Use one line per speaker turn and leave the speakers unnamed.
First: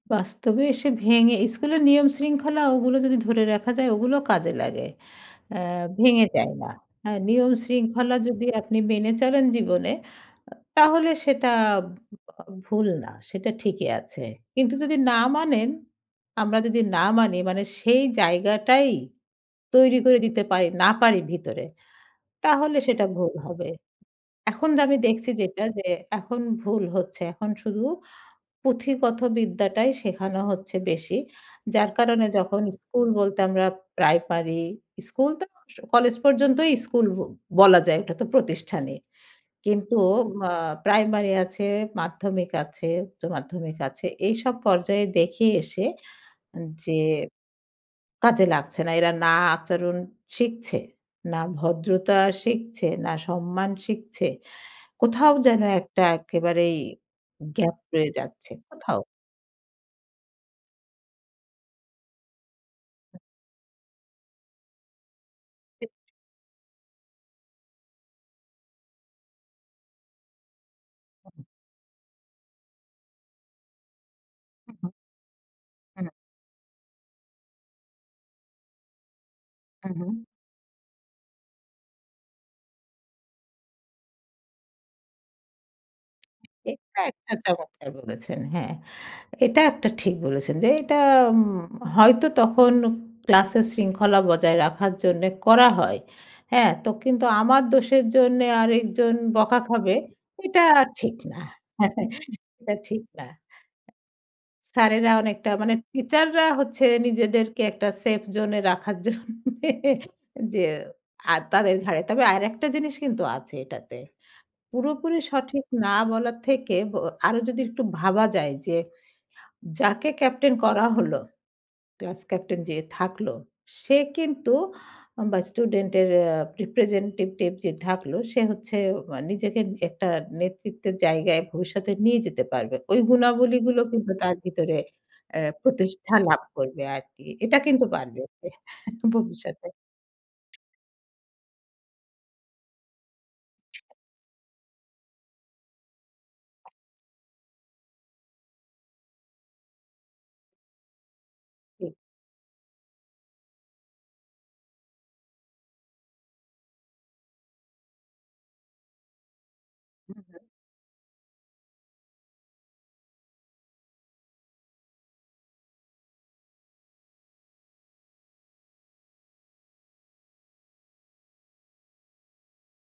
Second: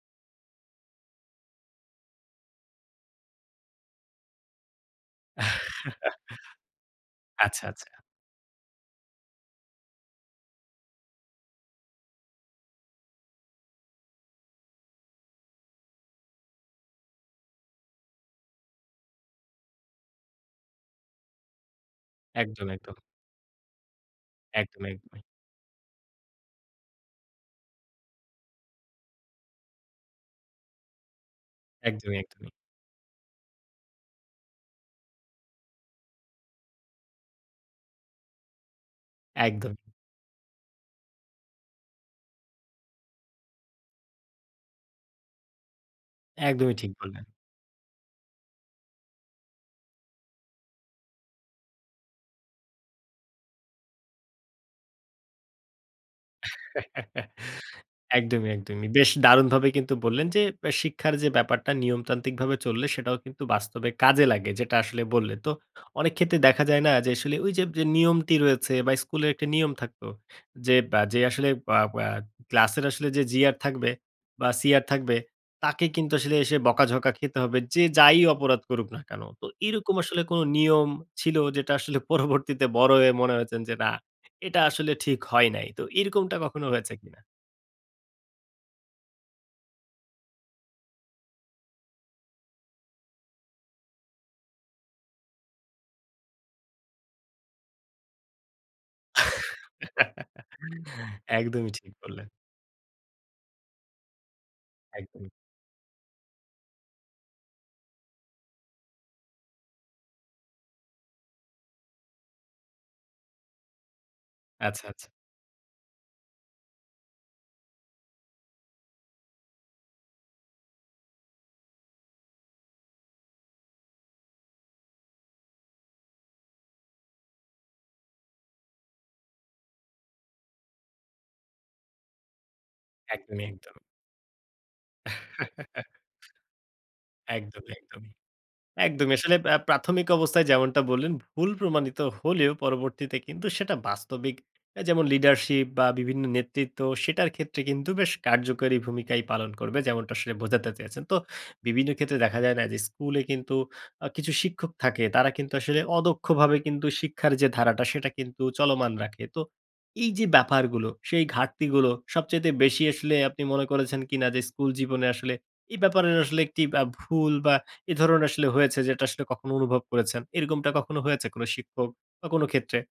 বাস্তবে এসে ভেঙে স্কুলের নিয়মশৃঙ্খলা ওগুলো যদি ধরে রাখা যায়, ওগুলো কাজে লাগে অ্যা ভেঙে যায় না। হ্যাঁ, নিয়ম
আচ্ছা, আচ্ছা।
শৃঙ্খলা যদি আপনি মেনে চলেন জীবনে, আ তাহলে সেটা ভু আ ভুল না, সেটা ঠিকই আছে। কিন্তু যদি না মানেন, আমরা যদি না মানি, মানে সেই জায়গাটাই তৈরি করে দিতে পারি না পারি ভিতরে,
একদম,
তাহলে
একদম।
সেটা ভুল হবে। এখন তো
একদম,
আমি
একদম, এক
দেখছি যেটা যে এখন ভুল হচ্ছে। এখন শুধু পুঁথিগত বিদ্যাটাই শেখানো হচ্ছে বেশি। যার
একদমই,
কারণে
একদমই।
যখন স্কুল বলতে আমরা প্রাইমারি স্কুল তো অবস কলেজ পর্যন্তই স্কুল ব বলা যায়। ওটা তো প্রতিষ্ঠানই।
একদমই।
কিন্তু মা প্রাইমারি আছে, মাধ্যমিক আছে, উচ্চ মাধ্যমিক আছে, এইসব পর্যায়ে দেখে এসে এন
একদমই ঠিক
যে
বললেন।
কাজে লাগছে না। এরা না আচরণ শিখছে, না ভদ্রতা শিখছে, না সম্মান শিখছে। কোথাও যেন একটা একেবারেই gap রয়ে
একদমই,
যাচ্ছে,
একদমই।
কোথাও।
বেশ দারুণভাবেই কিন্তু বললেন যে, ব্যা শিক্ষার যে ব্যাপারটা নিয়মতান্ত্রিকভাবে চললে, সেটাও কিন্তু বাস্তবে কাজে লাগে। যেটা আসলে বললেন। তো
এ
অনেক ক্ষেত্রে দেখা যায় না যে, আসলে ঐযে বে যে নিয়মটি রয়েছে বা, স্কুলের একটা নিয়ম থাকতো। যে বা, যে আসলে বা বা ক্লাসের আসলে যে GR থাকবে বা,
হ্যাঁ,
CR
হ্যাঁ।
থাকবে, তাকে
হু, হু।
কিন্তু আসলে এসে বকাঝকা খেতে হবে। যে যাই অপরাধ করুক না কেন। তো
হু,
এরকম
হু।
আসলে কোন নিয়ম ছিল যেটা আসলে পরবর্তীতে বড় হয়ে মনে হয়েছে যে না, এটা আসলে ঠিক হয় নাই? তো এরকমটা কখনো হয়েছে
এটা
কিনা?
একটা চমৎকার বলেছেন, হ্যাঁ। এটা একটা ঠিক বলেছেন যে এটা উম হয়তো তখন ক্লাসের শৃঙ্খলা বজায় রাখার জন্যে করা হয়। হ্যাঁ? তো কিন্তু আমার দোষের জন্যে আরেকজন বকা খাবে, এটা ঠিক না
একদমই ঠিক বললেন।
এটা ঠিক না। স্যারেরা
একদমই।
অনেকটা মানে টিচাররা হচ্ছে নিজেদেরকে একটা safe zone এ রাখার জন্যে যে আ তাদের ঘাড়ে তবে আরেকটা জিনিস কিন্তু আছে এটাতে।
আচ্ছা, আচ্ছা।
পুরোপুরি সঠিক না বলার থেকে ব আরো যদি একটু ভাবা যায় যে, যাকে ক্যাপ্টেন করা হল, ক্লাস ক্যাপ্টেন যে থাকল, সে কিন্তু আম বা স্টুডেন্টের য়া representative যে থাকলো, সে হচ্ছে অয়া নিজেকে এ একটা নেতৃত্বের জায়গায় ভবিষ্যতে নিয়ে যেতে পারবে। ওই
একদমই,
গুণাবলীগুলো
একদম।
কিন্তু তার ভিতরে অ্যা প্রতিষ্ঠা লাভ করবে আরকি। এটা
একদমই,
কিন্তু
একদমই।
পারবে তে
একদমই। আসলে আ
ভবিষ্যতে।
প্রাথমিক অবস্থায় যেমনটা বললেন, ভুল প্রমাণিত হলেও পরবর্তীতে কিন্তু সেটা বাস্তবিক অ্যা যেমন leadership বা, বিভিন্ন নেতৃত্ব, সেটার ক্ষেত্রে কিন্তু বেশ কার্যকরী ভূমিকাই পালন করবে। যেমনটা আসলে বোঝাতে চেয়েছেন। তো বিভিন্ন
ঠিক।
ক্ষেত্রে দেখা যায় না যে, স্কুলে কিন্তু আ কিছু শিক্ষক থাকে। তারা কিন্তু আসলে অদক্ষভাবে কিন্তু শিক্ষার যে ধারাটা সেটা কিন্তু চলমান রাখে। তো
হু,
এইযে
হু।
ব্যাপারগুলো সেই ঘাটতিগুলো সবচাইতে বেশি আসলে আপনি মনে করেছেন কিনা যে স্কুল জীবনে আসলে এই ব্যাপারের আসলে একটি ব্যা ভুল বা, এই ধরণের আসলে হয়েছে যেটা আসলে কখনো অনুভব করেছেন? এরকমটা কখনো হয়েছে কোন শিক্ষক বা কোন ক্ষেত্রে?